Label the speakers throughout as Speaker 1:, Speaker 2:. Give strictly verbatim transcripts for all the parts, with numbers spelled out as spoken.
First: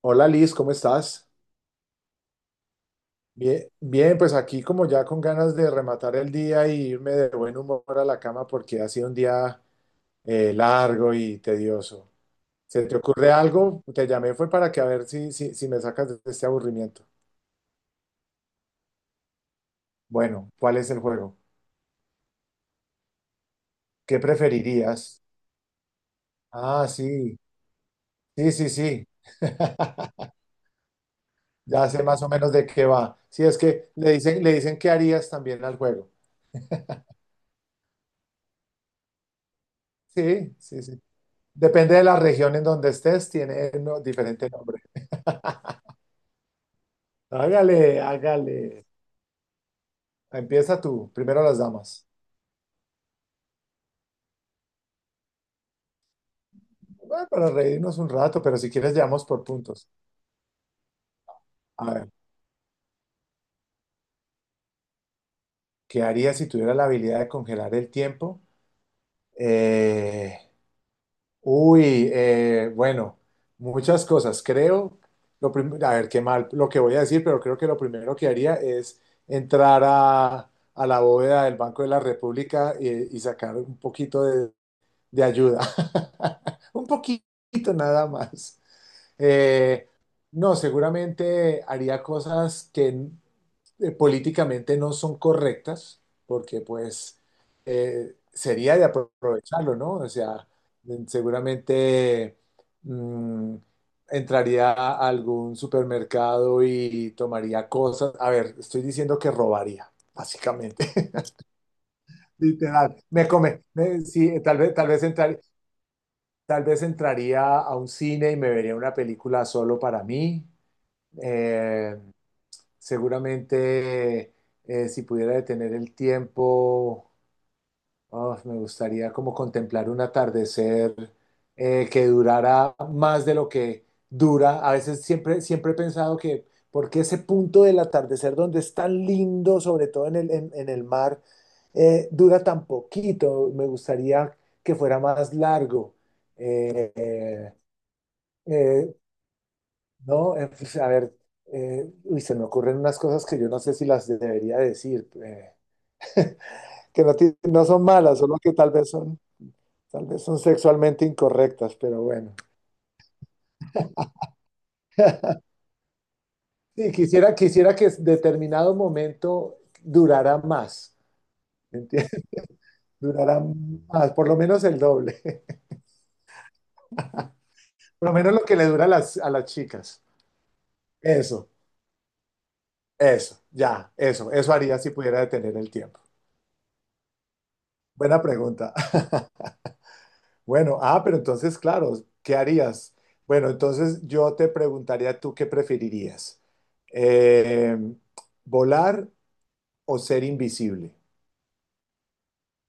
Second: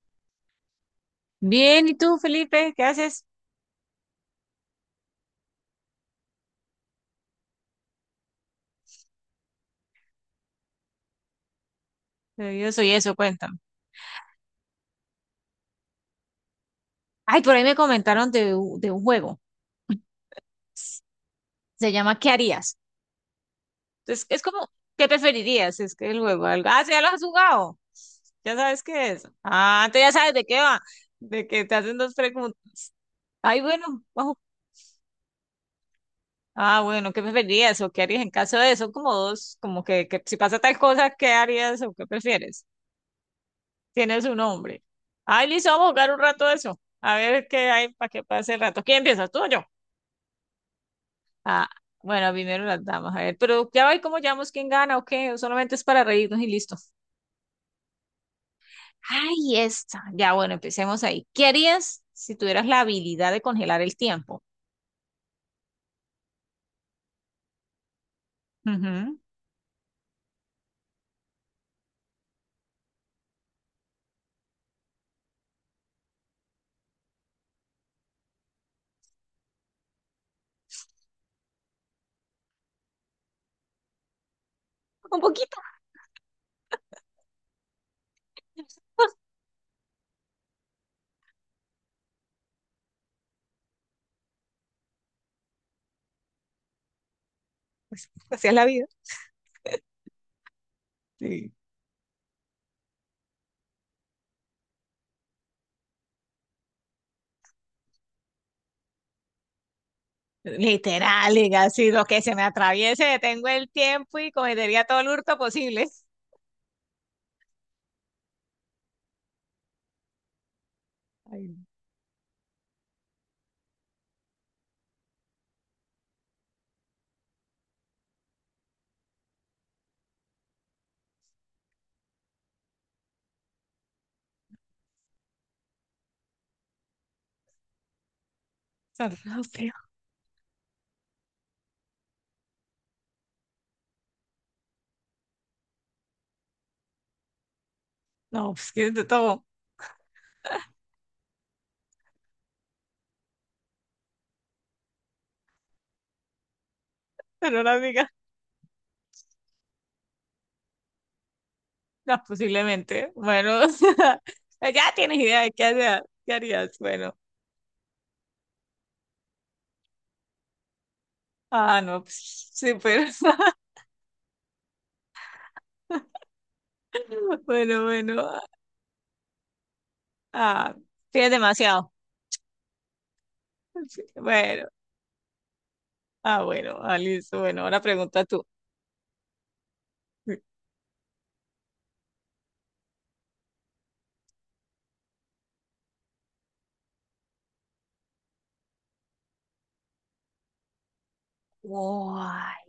Speaker 1: Hola Liz, ¿cómo estás?
Speaker 2: Bien, ¿y tú, Felipe? ¿Qué haces?
Speaker 1: Bien, bien, pues aquí como ya con ganas de rematar el día y irme de buen humor a la cama porque ha sido un día eh, largo y tedioso.
Speaker 2: Eh, Yo
Speaker 1: ¿Se
Speaker 2: soy
Speaker 1: te
Speaker 2: eso,
Speaker 1: ocurre
Speaker 2: cuéntame.
Speaker 1: algo? Te llamé fue para que a ver si, si, si me sacas de este aburrimiento.
Speaker 2: Ay, por ahí me comentaron de, u- de un juego.
Speaker 1: Bueno, ¿cuál es el juego?
Speaker 2: Se llama ¿Qué harías?
Speaker 1: ¿Qué
Speaker 2: Entonces, es como, ¿qué
Speaker 1: preferirías?
Speaker 2: preferirías? Es que el juego, algo. Ah,
Speaker 1: Ah,
Speaker 2: sí, ya lo has
Speaker 1: sí,
Speaker 2: jugado.
Speaker 1: sí,
Speaker 2: Ya
Speaker 1: sí,
Speaker 2: sabes
Speaker 1: sí.
Speaker 2: qué es. Ah, entonces ya sabes de qué va. De que te
Speaker 1: Ya
Speaker 2: hacen
Speaker 1: sé
Speaker 2: dos
Speaker 1: más o menos
Speaker 2: preguntas.
Speaker 1: de qué va. Sí, es
Speaker 2: Ay,
Speaker 1: que
Speaker 2: bueno,
Speaker 1: le
Speaker 2: ojo.
Speaker 1: dicen, le dicen qué harías también al juego.
Speaker 2: Ah, bueno, ¿qué preferirías o qué harías en caso de eso? Como dos, como que, que si
Speaker 1: Sí,
Speaker 2: pasa tal
Speaker 1: sí, sí.
Speaker 2: cosa, ¿qué harías o
Speaker 1: Depende de
Speaker 2: qué
Speaker 1: la región en
Speaker 2: prefieres?
Speaker 1: donde estés, tiene no,
Speaker 2: Tiene su
Speaker 1: diferente nombre.
Speaker 2: nombre. Ay, listo, vamos a jugar un rato eso. A ver qué hay
Speaker 1: Hágale,
Speaker 2: para que pase el rato.
Speaker 1: hágale.
Speaker 2: ¿Quién empieza? ¿Tú o yo?
Speaker 1: Empieza tú, primero las
Speaker 2: Ah,
Speaker 1: damas.
Speaker 2: bueno, primero las damas, a ver, pero ya va y cómo llamamos quién gana o qué, o solamente es para reírnos y listo.
Speaker 1: Bueno, para reírnos un rato, pero si quieres, llevamos por
Speaker 2: Ay,
Speaker 1: puntos.
Speaker 2: esta. Ya, bueno, empecemos ahí. ¿Qué
Speaker 1: A
Speaker 2: harías
Speaker 1: ver,
Speaker 2: si tuvieras la habilidad de congelar el tiempo?
Speaker 1: ¿qué haría si tuviera la habilidad de congelar el tiempo?
Speaker 2: Ujú.
Speaker 1: Eh, uy, eh, bueno, muchas cosas. Creo, lo prim- a ver, qué mal lo que voy a decir, pero creo que lo primero que haría es entrar a, a la bóveda del Banco de la República y, y sacar un poquito de,
Speaker 2: Un
Speaker 1: de
Speaker 2: poquito,
Speaker 1: ayuda. Un poquito nada más. Eh, no, seguramente haría cosas que eh, políticamente no son correctas, porque pues eh,
Speaker 2: así es la
Speaker 1: sería de
Speaker 2: vida.
Speaker 1: apro- aprovecharlo, ¿no? O sea, mm,
Speaker 2: Sí.
Speaker 1: seguramente mm, entraría a algún supermercado y tomaría cosas. A ver, estoy diciendo que robaría, básicamente.
Speaker 2: Literal, diga, si lo que se me
Speaker 1: Literal.
Speaker 2: atraviese,
Speaker 1: Me
Speaker 2: detengo
Speaker 1: come.
Speaker 2: el
Speaker 1: Me-
Speaker 2: tiempo y
Speaker 1: sí, tal vez,
Speaker 2: cometería
Speaker 1: tal
Speaker 2: todo
Speaker 1: vez
Speaker 2: el hurto
Speaker 1: entrar-
Speaker 2: posible.
Speaker 1: tal vez entraría a un cine y me vería una película solo para mí.
Speaker 2: Ay,
Speaker 1: Eh, Seguramente eh, si pudiera detener el tiempo, oh, me gustaría como contemplar un atardecer eh, que durara más de lo que dura. A veces siempre, siempre he pensado que porque ese punto del atardecer donde es tan
Speaker 2: tan
Speaker 1: lindo,
Speaker 2: rápido.
Speaker 1: sobre todo en el, en, en el mar, eh, dura tan poquito. Me gustaría que fuera más largo. Eh, eh,
Speaker 2: No, pues que
Speaker 1: eh,
Speaker 2: de todo,
Speaker 1: no, eh, pues, a ver, eh, uy, se me ocurren unas cosas que yo no sé si las debería decir, eh, que no, ti-
Speaker 2: pero
Speaker 1: no
Speaker 2: la
Speaker 1: son
Speaker 2: diga,
Speaker 1: malas, solo que tal vez son, tal vez son sexualmente incorrectas, pero
Speaker 2: no,
Speaker 1: bueno.
Speaker 2: posiblemente. Bueno, ya tienes idea de qué hacer, qué harías,
Speaker 1: Sí,
Speaker 2: bueno.
Speaker 1: quisiera, quisiera que determinado momento durara más,
Speaker 2: Ah,
Speaker 1: ¿me
Speaker 2: no,
Speaker 1: entiendes?
Speaker 2: pues, sí, pero
Speaker 1: Durara más, por lo menos el doble,
Speaker 2: bueno,
Speaker 1: por lo menos
Speaker 2: bueno.
Speaker 1: lo que le dura a las, a las chicas.
Speaker 2: Ah, sí, es
Speaker 1: Eso,
Speaker 2: demasiado.
Speaker 1: eso, ya, eso, eso
Speaker 2: Bueno,
Speaker 1: haría si pudiera detener el tiempo.
Speaker 2: ah, bueno, ah, listo. Bueno, ahora
Speaker 1: Buena
Speaker 2: pregunta tú.
Speaker 1: pregunta. Bueno, ah, pero entonces, claro, ¿qué harías? Bueno, entonces yo te preguntaría tú qué preferirías. Eh, Volar o ser invisible.
Speaker 2: Guay,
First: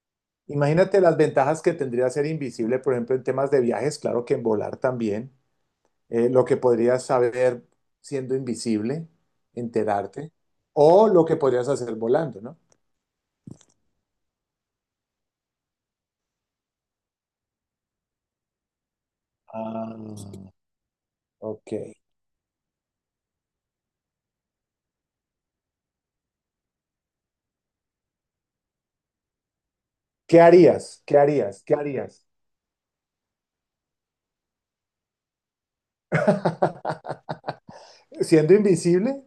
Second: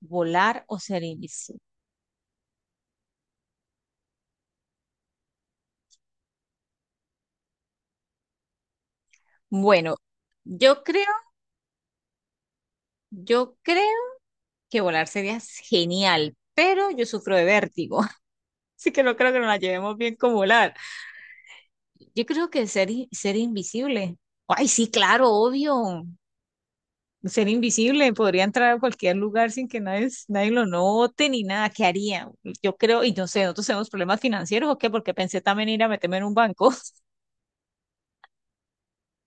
Speaker 2: ¿volar o
Speaker 1: Imagínate
Speaker 2: ser
Speaker 1: las
Speaker 2: invisible?
Speaker 1: ventajas que tendría ser invisible, por ejemplo, en temas de viajes, claro que en volar también, eh, lo que podrías saber siendo invisible,
Speaker 2: Bueno,
Speaker 1: enterarte,
Speaker 2: yo creo,
Speaker 1: o lo que podrías hacer volando, ¿no?
Speaker 2: yo creo que volar sería genial, pero yo sufro de vértigo. Así que no creo que nos la
Speaker 1: Ah,
Speaker 2: llevemos bien con volar.
Speaker 1: ok.
Speaker 2: Yo creo que ser, i- ser invisible. Ay, sí, claro, obvio. Ser invisible, podría entrar a cualquier lugar sin que nadie,
Speaker 1: ¿Qué
Speaker 2: nadie lo
Speaker 1: harías? ¿Qué
Speaker 2: note ni
Speaker 1: harías?
Speaker 2: nada.
Speaker 1: ¿Qué
Speaker 2: ¿Qué
Speaker 1: harías?
Speaker 2: haría? Yo creo, y no sé, nosotros tenemos problemas financieros o qué, porque pensé también ir a meterme en un banco.
Speaker 1: Siendo invisible,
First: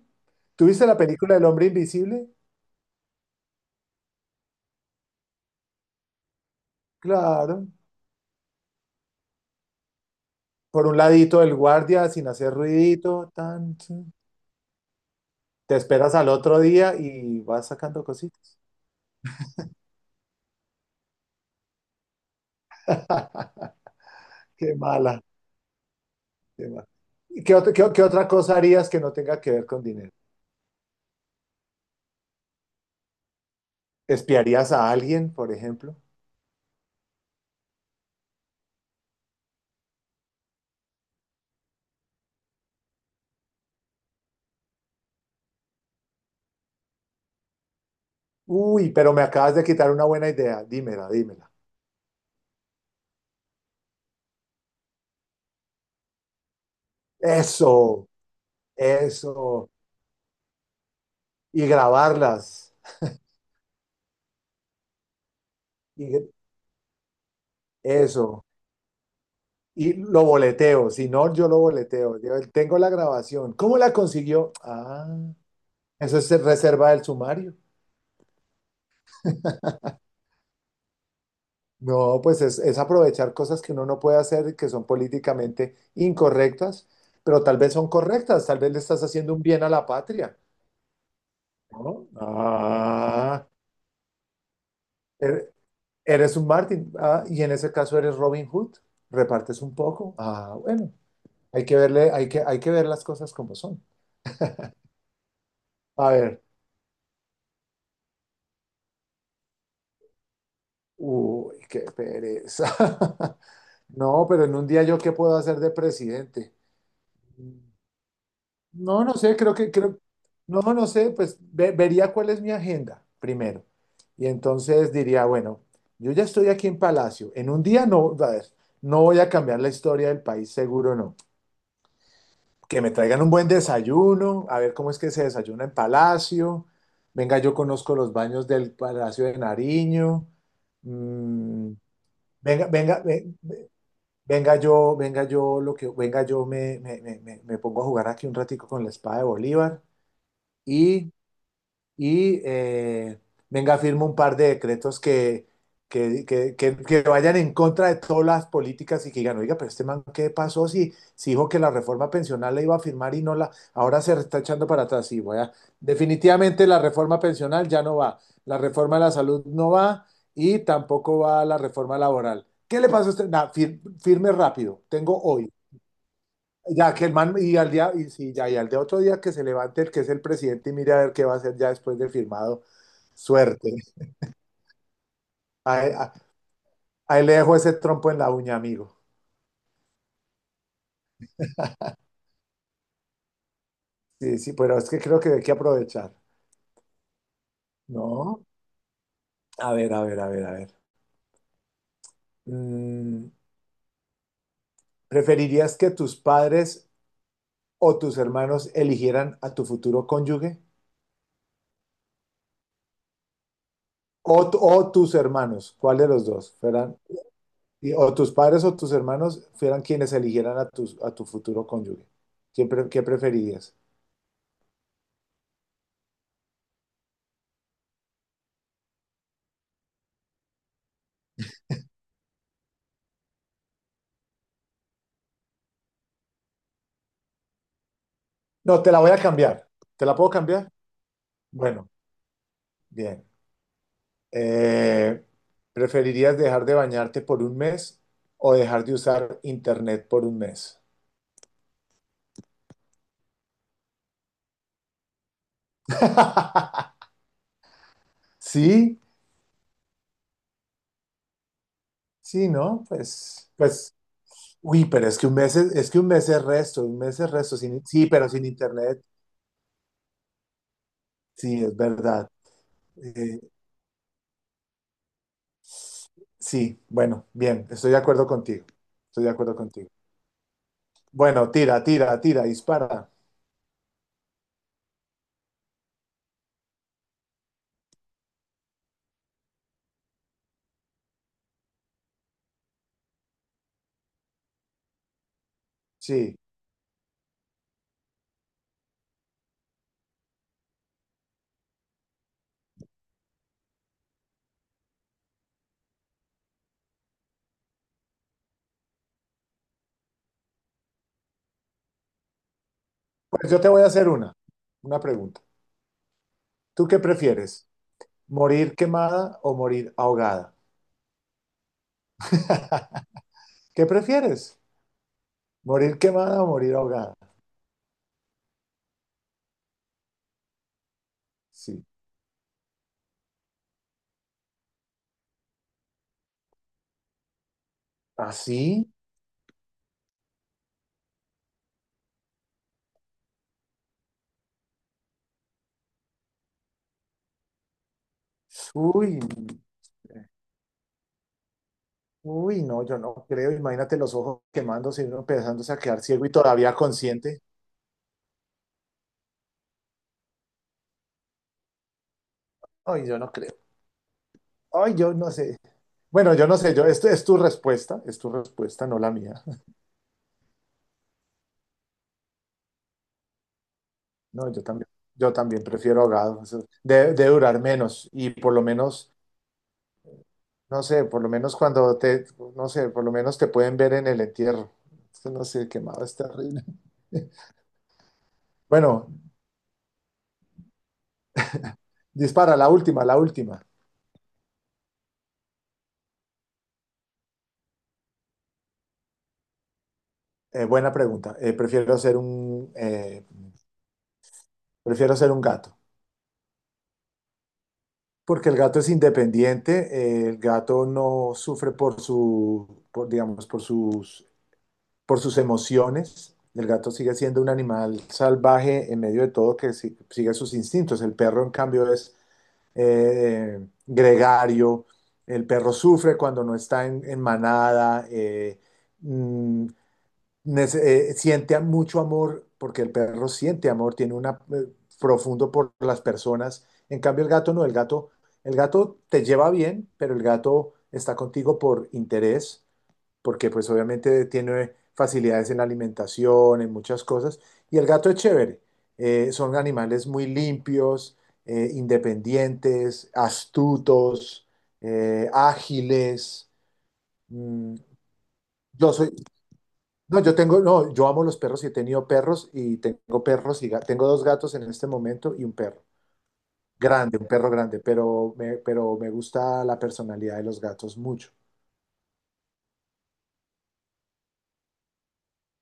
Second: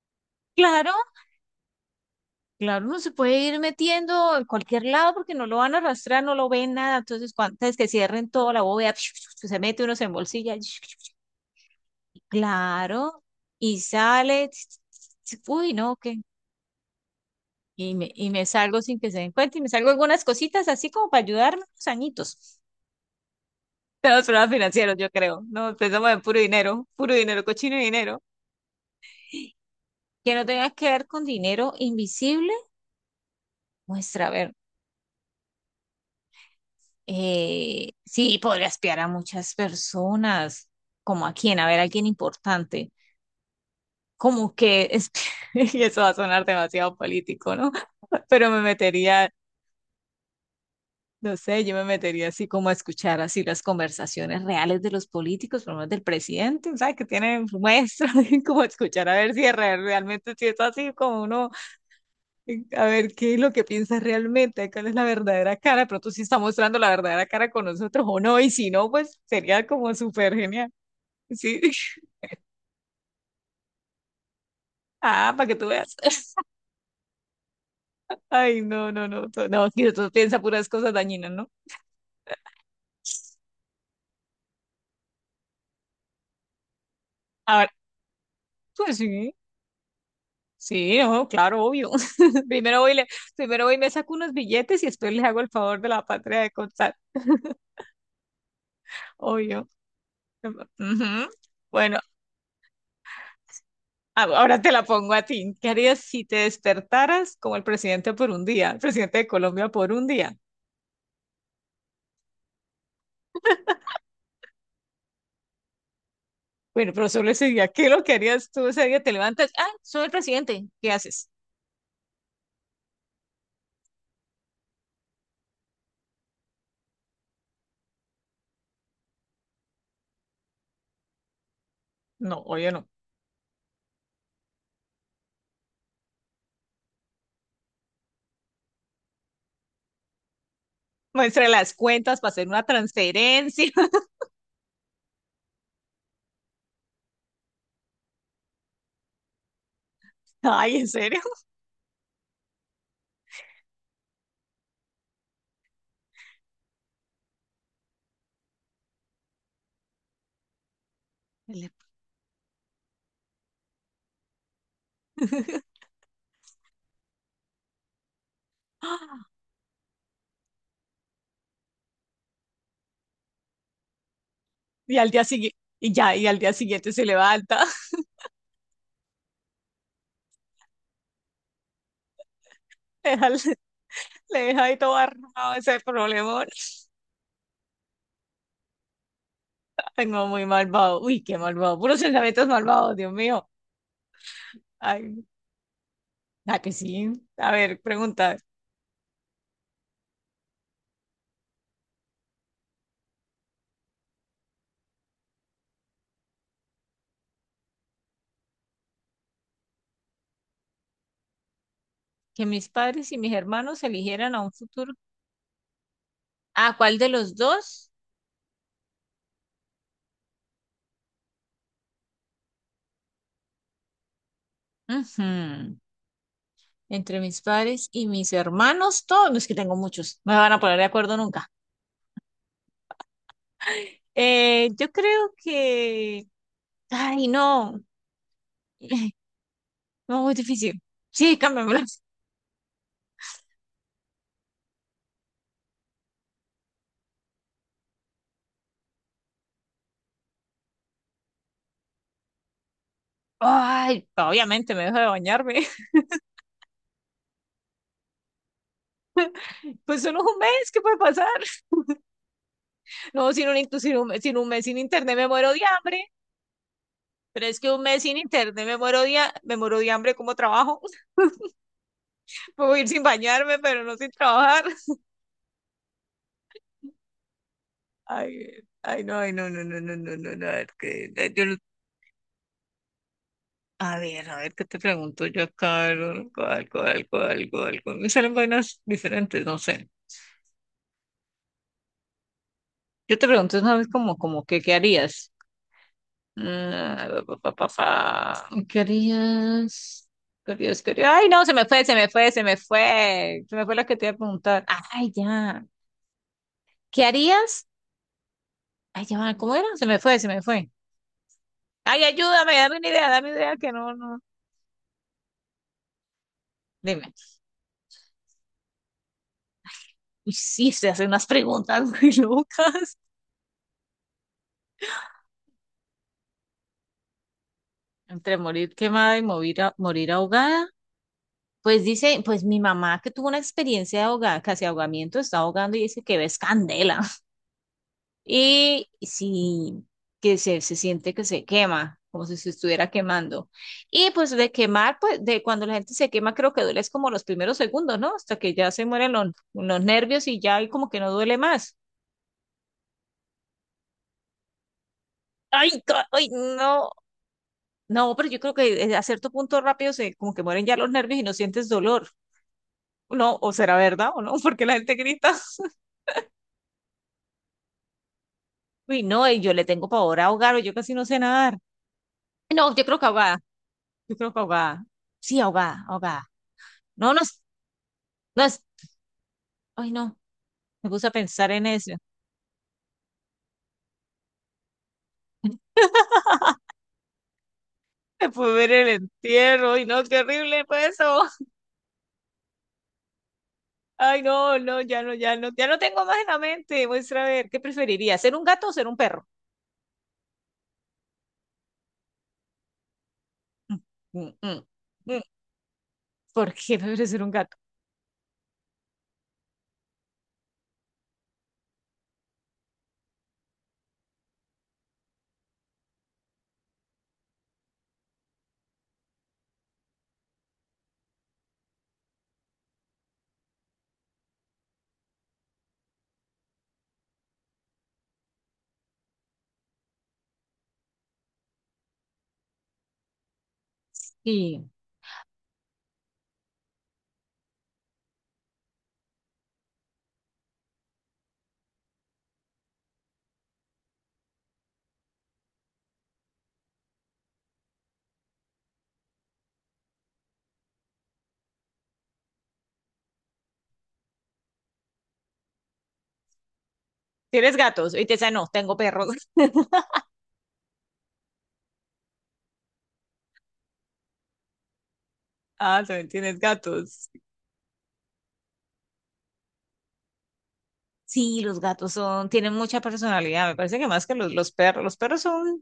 Speaker 1: ¿tuviste
Speaker 2: Claro,
Speaker 1: la película del hombre invisible?
Speaker 2: claro, uno se puede ir metiendo en cualquier lado porque no lo van a arrastrar, no lo ven nada. Entonces, cuan-
Speaker 1: Claro.
Speaker 2: antes que cierren toda la bóveda, se mete uno, se embolsilla.
Speaker 1: Por un ladito del guardia sin hacer
Speaker 2: Claro,
Speaker 1: ruidito, tan,
Speaker 2: y
Speaker 1: tan.
Speaker 2: sale. Uy,
Speaker 1: Te
Speaker 2: no,
Speaker 1: esperas
Speaker 2: qué.
Speaker 1: al otro día y vas
Speaker 2: Y
Speaker 1: sacando
Speaker 2: me, y me
Speaker 1: cositas.
Speaker 2: salgo sin que se den cuenta y me salgo algunas cositas así como para ayudarme unos añitos. Todos problemas
Speaker 1: Qué
Speaker 2: financieros, yo
Speaker 1: mala,
Speaker 2: creo. No, pensamos en puro
Speaker 1: qué mala.
Speaker 2: dinero, puro
Speaker 1: ¿Y
Speaker 2: dinero,
Speaker 1: ¿Qué, ot-
Speaker 2: cochino
Speaker 1: qué- qué
Speaker 2: dinero.
Speaker 1: otra cosa harías que no tenga que ver con dinero?
Speaker 2: Que no tengas que ver con dinero invisible. Muestra, a ver.
Speaker 1: ¿Espiarías a alguien, por ejemplo?
Speaker 2: Eh, sí, podría espiar a muchas personas. ¿Como a quién? A ver, a alguien importante. Como que, esp- y eso va a sonar demasiado político, ¿no? Pero me
Speaker 1: Uy, pero me
Speaker 2: metería,
Speaker 1: acabas de quitar una buena idea. Dímela,
Speaker 2: no
Speaker 1: dímela.
Speaker 2: sé, yo me metería así como a escuchar así las conversaciones reales de los políticos, por lo menos del presidente, ¿sabes? Que tienen
Speaker 1: Eso,
Speaker 2: muestras, como escuchar a ver si es
Speaker 1: eso.
Speaker 2: re- realmente si es así como uno
Speaker 1: Y
Speaker 2: eh,
Speaker 1: grabarlas.
Speaker 2: a ver, ¿qué es lo que piensas realmente? ¿Cuál es la verdadera cara? Pero
Speaker 1: Y
Speaker 2: tú sí
Speaker 1: gr-
Speaker 2: está mostrando la verdadera cara con nosotros o no,
Speaker 1: Eso.
Speaker 2: y si no, pues sería como
Speaker 1: Y lo
Speaker 2: súper genial.
Speaker 1: boleteo, si no, yo lo
Speaker 2: Sí.
Speaker 1: boleteo. Yo tengo la grabación. ¿Cómo la consiguió? Ah,
Speaker 2: Ah, para que tú veas.
Speaker 1: eso es reserva del sumario.
Speaker 2: Ay, no, no, no. tú- No, mira, tú piensas puras cosas dañinas, ¿no?
Speaker 1: No, pues es, es aprovechar cosas que uno no puede hacer, y que son políticamente incorrectas, pero
Speaker 2: A
Speaker 1: tal
Speaker 2: ver,
Speaker 1: vez son correctas, tal vez le
Speaker 2: pues
Speaker 1: estás
Speaker 2: sí.
Speaker 1: haciendo un bien a la patria,
Speaker 2: Sí, no, claro, obvio.
Speaker 1: ¿no?
Speaker 2: Primero voy, y le,
Speaker 1: Ah,
Speaker 2: primero voy y me saco unos billetes y después les hago el
Speaker 1: er-
Speaker 2: favor de la
Speaker 1: eres
Speaker 2: patria
Speaker 1: un
Speaker 2: de
Speaker 1: Martin,
Speaker 2: contar.
Speaker 1: ah, y en ese caso eres Robin Hood, repartes
Speaker 2: Obvio.
Speaker 1: un poco. Ah, bueno,
Speaker 2: Ujú.
Speaker 1: hay que
Speaker 2: Bueno.
Speaker 1: verle, hay que, hay que ver las cosas como son.
Speaker 2: Ah, ahora te la pongo a ti. ¿Qué harías
Speaker 1: A
Speaker 2: si te
Speaker 1: ver.
Speaker 2: despertaras como el presidente por un día, el presidente de Colombia por un día?
Speaker 1: Uy, qué pereza. No, pero en un día yo qué puedo hacer de presidente.
Speaker 2: Bueno, pero solo ese día, ¿qué es lo que harías tú ese día?
Speaker 1: No,
Speaker 2: Te
Speaker 1: no sé,
Speaker 2: levantas,
Speaker 1: creo
Speaker 2: ah,
Speaker 1: que, creo,
Speaker 2: soy el
Speaker 1: no,
Speaker 2: presidente,
Speaker 1: no
Speaker 2: ¿qué
Speaker 1: sé,
Speaker 2: haces?
Speaker 1: pues ve- vería cuál es mi agenda primero. Y entonces diría, bueno, yo ya estoy aquí en Palacio. En un día no, a ver, no voy a cambiar la historia del país, seguro no.
Speaker 2: No, oye,
Speaker 1: Que
Speaker 2: no.
Speaker 1: me traigan un buen desayuno, a ver cómo es que se desayuna en Palacio. Venga, yo conozco los baños del Palacio de Nariño.
Speaker 2: Muestra
Speaker 1: Mm,
Speaker 2: las cuentas para hacer una
Speaker 1: venga, venga, ve-
Speaker 2: transferencia.
Speaker 1: Venga yo, venga yo, lo que, venga yo me, me, me, me- me pongo a jugar aquí un ratico con la espada de Bolívar
Speaker 2: Ay, ¿en
Speaker 1: y
Speaker 2: serio?
Speaker 1: y eh, venga, firma un par de decretos que, que, que- que- que vayan en contra de todas las políticas y que digan, oiga, pero este man, ¿qué pasó si, si dijo que la
Speaker 2: Ele-
Speaker 1: reforma pensional la iba a firmar y no la, ahora se está echando para atrás? Sí, voy a- definitivamente la reforma pensional ya no va, la reforma de la salud no va y tampoco va la reforma laboral. ¿Qué le pasa a usted? Nah, fir- firme rápido,
Speaker 2: Y al
Speaker 1: tengo
Speaker 2: día
Speaker 1: hoy.
Speaker 2: siguiente, y ya, y al día siguiente
Speaker 1: Ya que
Speaker 2: se
Speaker 1: el man, y
Speaker 2: levanta,
Speaker 1: al día, y sí, ya, y al de otro día que se levante el que es el presidente y mire a ver qué va a hacer ya después de firmado,
Speaker 2: deja-
Speaker 1: suerte.
Speaker 2: le deja ahí todo armado ese
Speaker 1: Ahí, a-
Speaker 2: problemón.
Speaker 1: Ahí le dejo ese trompo en la uña, amigo.
Speaker 2: Ay, no, muy malvado. Uy, qué malvado. Puros pensamientos malvados, Dios mío.
Speaker 1: Sí, sí, pero es que creo
Speaker 2: Ay.
Speaker 1: que hay que aprovechar.
Speaker 2: Ah, que sí. A ver, pregunta.
Speaker 1: No, a ver, a ver, a ver, a ver. Mm, ¿preferirías que tus padres o tus hermanos eligieran a tu futuro cónyuge?
Speaker 2: Que mis padres y mis hermanos eligieran
Speaker 1: O,
Speaker 2: a un
Speaker 1: tu- o
Speaker 2: futuro.
Speaker 1: tus hermanos, ¿cuál de los dos?
Speaker 2: ¿A cuál de los dos?
Speaker 1: Y o tus padres o tus hermanos fueran quienes eligieran a tu, a tu futuro cónyuge. ¿Qué, pre- ¿qué preferirías?
Speaker 2: Ujú. Entre mis padres y mis hermanos, todos, no es que tengo muchos, no me van a poner de acuerdo nunca. Eh, yo creo que. Ay, no.
Speaker 1: No, te la voy a cambiar. ¿Te la
Speaker 2: No,
Speaker 1: puedo
Speaker 2: muy
Speaker 1: cambiar?
Speaker 2: difícil. Sí, cámbiamela.
Speaker 1: Bueno, bien. Eh, ¿Preferirías dejar de bañarte por un mes o dejar de usar internet por un mes?
Speaker 2: Ay, obviamente me dejo de bañarme.
Speaker 1: Sí,
Speaker 2: Pues solo es un mes, ¿qué puede pasar?
Speaker 1: sí, ¿no?
Speaker 2: No, sin
Speaker 1: Pues,
Speaker 2: un, intu-
Speaker 1: pues,
Speaker 2: sin un, sin un mes sin
Speaker 1: uy, pero
Speaker 2: internet
Speaker 1: es
Speaker 2: me
Speaker 1: que un
Speaker 2: muero
Speaker 1: mes
Speaker 2: de
Speaker 1: es, es que
Speaker 2: hambre.
Speaker 1: un mes es resto, un mes es
Speaker 2: Pero
Speaker 1: resto.
Speaker 2: es que un
Speaker 1: Sin,
Speaker 2: mes
Speaker 1: sí,
Speaker 2: sin
Speaker 1: pero sin
Speaker 2: internet me muero
Speaker 1: internet,
Speaker 2: de, ha- me muero de hambre, ¿cómo trabajo?
Speaker 1: sí, es verdad.
Speaker 2: Puedo ir sin
Speaker 1: Eh,
Speaker 2: bañarme, pero no sin trabajar.
Speaker 1: Sí, bueno, bien, estoy de acuerdo
Speaker 2: Ay,
Speaker 1: contigo.
Speaker 2: ay, no,
Speaker 1: Estoy de
Speaker 2: ay, no,
Speaker 1: acuerdo
Speaker 2: no, no,
Speaker 1: contigo.
Speaker 2: no, no, no, no, a ver, que, eh, yo
Speaker 1: Bueno,
Speaker 2: no-
Speaker 1: tira, tira, tira, dispara.
Speaker 2: a ver, a ver, ¿qué te pregunto yo acá? Algo, algo, algo, algo, algo. Me salen vainas diferentes, no sé. Yo te pregunto una vez como, como que, ¿qué harías?
Speaker 1: Sí.
Speaker 2: Ah, pa, pa, pa, pa. ¿Qué harías? ¿Qué harías? ¿Qué harías? Ay, no, se me fue, se me fue, se me fue. Se me fue la que te iba a preguntar. Ay, ya. ¿Qué harías? Ay, ya, va, ¿cómo era? Se me fue, se me fue. Ay, ayúdame, dame una idea, dame una
Speaker 1: Pues
Speaker 2: idea
Speaker 1: yo te
Speaker 2: que
Speaker 1: voy a
Speaker 2: no,
Speaker 1: hacer
Speaker 2: no.
Speaker 1: una, una pregunta. ¿Tú qué
Speaker 2: Dime,
Speaker 1: prefieres? ¿Morir quemada o morir
Speaker 2: uy,
Speaker 1: ahogada?
Speaker 2: sí se hacer unas preguntas muy locas.
Speaker 1: ¿Qué prefieres? ¿Morir quemada o morir ahogada?
Speaker 2: Entre morir quemada y morir, a- morir ahogada. Pues
Speaker 1: Sí.
Speaker 2: dice, pues mi mamá que tuvo una experiencia de ahogada, casi ahogamiento, está ahogando y dice que ves candela.
Speaker 1: ¿Así?
Speaker 2: Y sí, que se, se siente que se quema, como si se estuviera quemando. Y pues de quemar, pues de cuando la gente se quema, creo que duele es como los primeros segundos, ¿no? Hasta que ya se
Speaker 1: Uy,
Speaker 2: mueren los, los nervios y ya y como que no duele más.
Speaker 1: uy, no, yo no creo. Imagínate los ojos quemándose y uno
Speaker 2: Ay,
Speaker 1: empezándose a quedar
Speaker 2: ca-
Speaker 1: ciego
Speaker 2: ay,
Speaker 1: y todavía
Speaker 2: no.
Speaker 1: consciente.
Speaker 2: No, pero yo creo que eh, a cierto punto rápido se como que mueren ya los nervios y no sientes dolor.
Speaker 1: Ay, yo
Speaker 2: No,
Speaker 1: no
Speaker 2: o
Speaker 1: creo.
Speaker 2: será verdad o no, porque la
Speaker 1: Ay,
Speaker 2: gente
Speaker 1: yo no
Speaker 2: grita.
Speaker 1: sé. Bueno, yo no sé, yo, esto es tu respuesta, es tu respuesta, no
Speaker 2: Uy,
Speaker 1: la
Speaker 2: no,
Speaker 1: mía.
Speaker 2: y yo le tengo pavor a ahogar o yo casi no sé nadar. No, yo creo que ahogada. Yo creo que
Speaker 1: No, yo
Speaker 2: ahogada.
Speaker 1: también, yo
Speaker 2: Sí,
Speaker 1: también
Speaker 2: ahogada,
Speaker 1: prefiero
Speaker 2: ahogada.
Speaker 1: ahogado. Eso de
Speaker 2: No, no
Speaker 1: debe
Speaker 2: es,
Speaker 1: durar menos y
Speaker 2: no
Speaker 1: por
Speaker 2: es.
Speaker 1: lo menos,
Speaker 2: Ay, no,
Speaker 1: no
Speaker 2: me
Speaker 1: sé,
Speaker 2: puse a
Speaker 1: por lo
Speaker 2: pensar
Speaker 1: menos
Speaker 2: en eso.
Speaker 1: cuando te, no sé, por lo menos te pueden ver en el entierro. Es no sé, quemado es terrible.
Speaker 2: Me pude ver el
Speaker 1: Bueno,
Speaker 2: entierro y no, qué horrible fue eso.
Speaker 1: dispara, la última, la última.
Speaker 2: Ay, no, no, ya no, ya no, ya no tengo más en la mente. Muestra a ver, ¿qué preferiría? ¿Ser un gato o ser un perro?
Speaker 1: Eh, buena pregunta. Eh, prefiero ser un, eh,
Speaker 2: Mm, mm, mm,
Speaker 1: prefiero
Speaker 2: mm.
Speaker 1: ser un gato,
Speaker 2: ¿Por qué prefiero ser un gato?
Speaker 1: porque el gato es independiente, eh, el gato no sufre por su, por, digamos, por sus por sus emociones. El gato sigue siendo un animal salvaje en medio de todo que si- sigue sus instintos. El perro, en cambio, es eh, gregario. El perro sufre cuando no está en, en manada. eh, mm, nece- eh, Siente mucho amor porque el perro siente amor, tiene un
Speaker 2: Sí.
Speaker 1: profundo por las personas. En cambio, el gato no. El gato, el gato te lleva bien, pero el gato está contigo por interés porque pues obviamente tiene facilidades en la alimentación, en muchas cosas, y el gato es chévere. Eh, son animales muy limpios, eh, independientes, astutos, eh, ágiles.
Speaker 2: ¿Tienes
Speaker 1: Mm,
Speaker 2: gatos? Y te dice, no, tengo
Speaker 1: yo soy,
Speaker 2: perros.
Speaker 1: no, yo tengo, no, yo amo los perros y he tenido perros y tengo perros y ga- tengo dos gatos en este momento y un
Speaker 2: Ah,
Speaker 1: perro
Speaker 2: también tienes gatos.
Speaker 1: grande, un perro grande, pero me, pero me gusta la personalidad de los gatos mucho.
Speaker 2: Sí, los gatos son, tienen mucha personalidad. Me parece que más que los, los perros, los perros son,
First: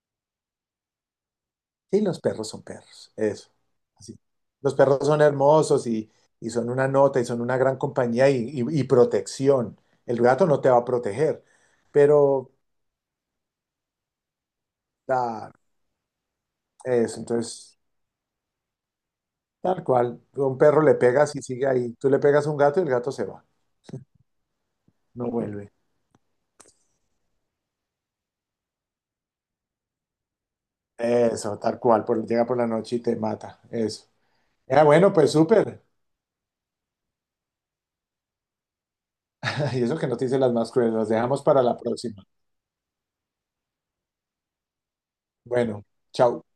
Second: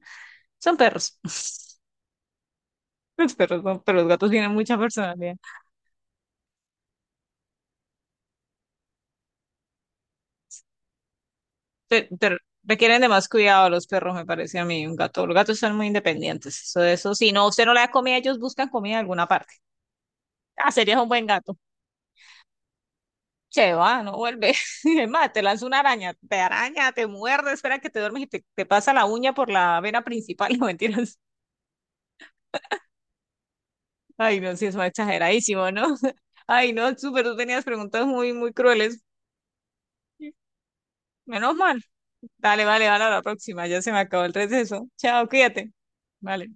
Speaker 2: son perros.
Speaker 1: Sí, los perros son perros,
Speaker 2: Los
Speaker 1: eso.
Speaker 2: perros son, pero los
Speaker 1: Así.
Speaker 2: gatos tienen
Speaker 1: Los
Speaker 2: mucha
Speaker 1: perros son
Speaker 2: personalidad.
Speaker 1: hermosos y, y son una nota y son una gran compañía y, y- y protección. El gato no te va a proteger,
Speaker 2: Pe- pero
Speaker 1: pero
Speaker 2: requieren de más cuidado los perros, me parece a mí. Un gato, los
Speaker 1: ah,
Speaker 2: gatos son muy independientes. Eso, eso,
Speaker 1: eso,
Speaker 2: si no, usted no
Speaker 1: entonces,
Speaker 2: le da comida, ellos buscan comida en alguna parte.
Speaker 1: tal cual, tú a un
Speaker 2: Ah,
Speaker 1: perro le
Speaker 2: serías un buen
Speaker 1: pegas y
Speaker 2: gato.
Speaker 1: sigue ahí. Tú le pegas a un gato y el gato se va,
Speaker 2: Se va, no vuelve. Es
Speaker 1: no
Speaker 2: más, te lanza
Speaker 1: vuelve.
Speaker 2: una araña, te araña, te muerde, espera que te duermes y te, te pasa la uña por la vena principal. No mentiras.
Speaker 1: Eso, tal cual, por, llega por la noche y te mata, eso.
Speaker 2: Ay, no, sí, eso
Speaker 1: Ah,
Speaker 2: es
Speaker 1: bueno, pues
Speaker 2: exageradísimo,
Speaker 1: súper.
Speaker 2: ¿no? Ay, no, súper, tú tenías preguntas muy, muy crueles.
Speaker 1: Y eso que no te hice las más crueles, las dejamos
Speaker 2: Menos
Speaker 1: para la
Speaker 2: mal.
Speaker 1: próxima.
Speaker 2: Dale, vale, vale, a la próxima. Ya se me acabó el receso. Chao, cuídate.
Speaker 1: Bueno, chao.
Speaker 2: Vale.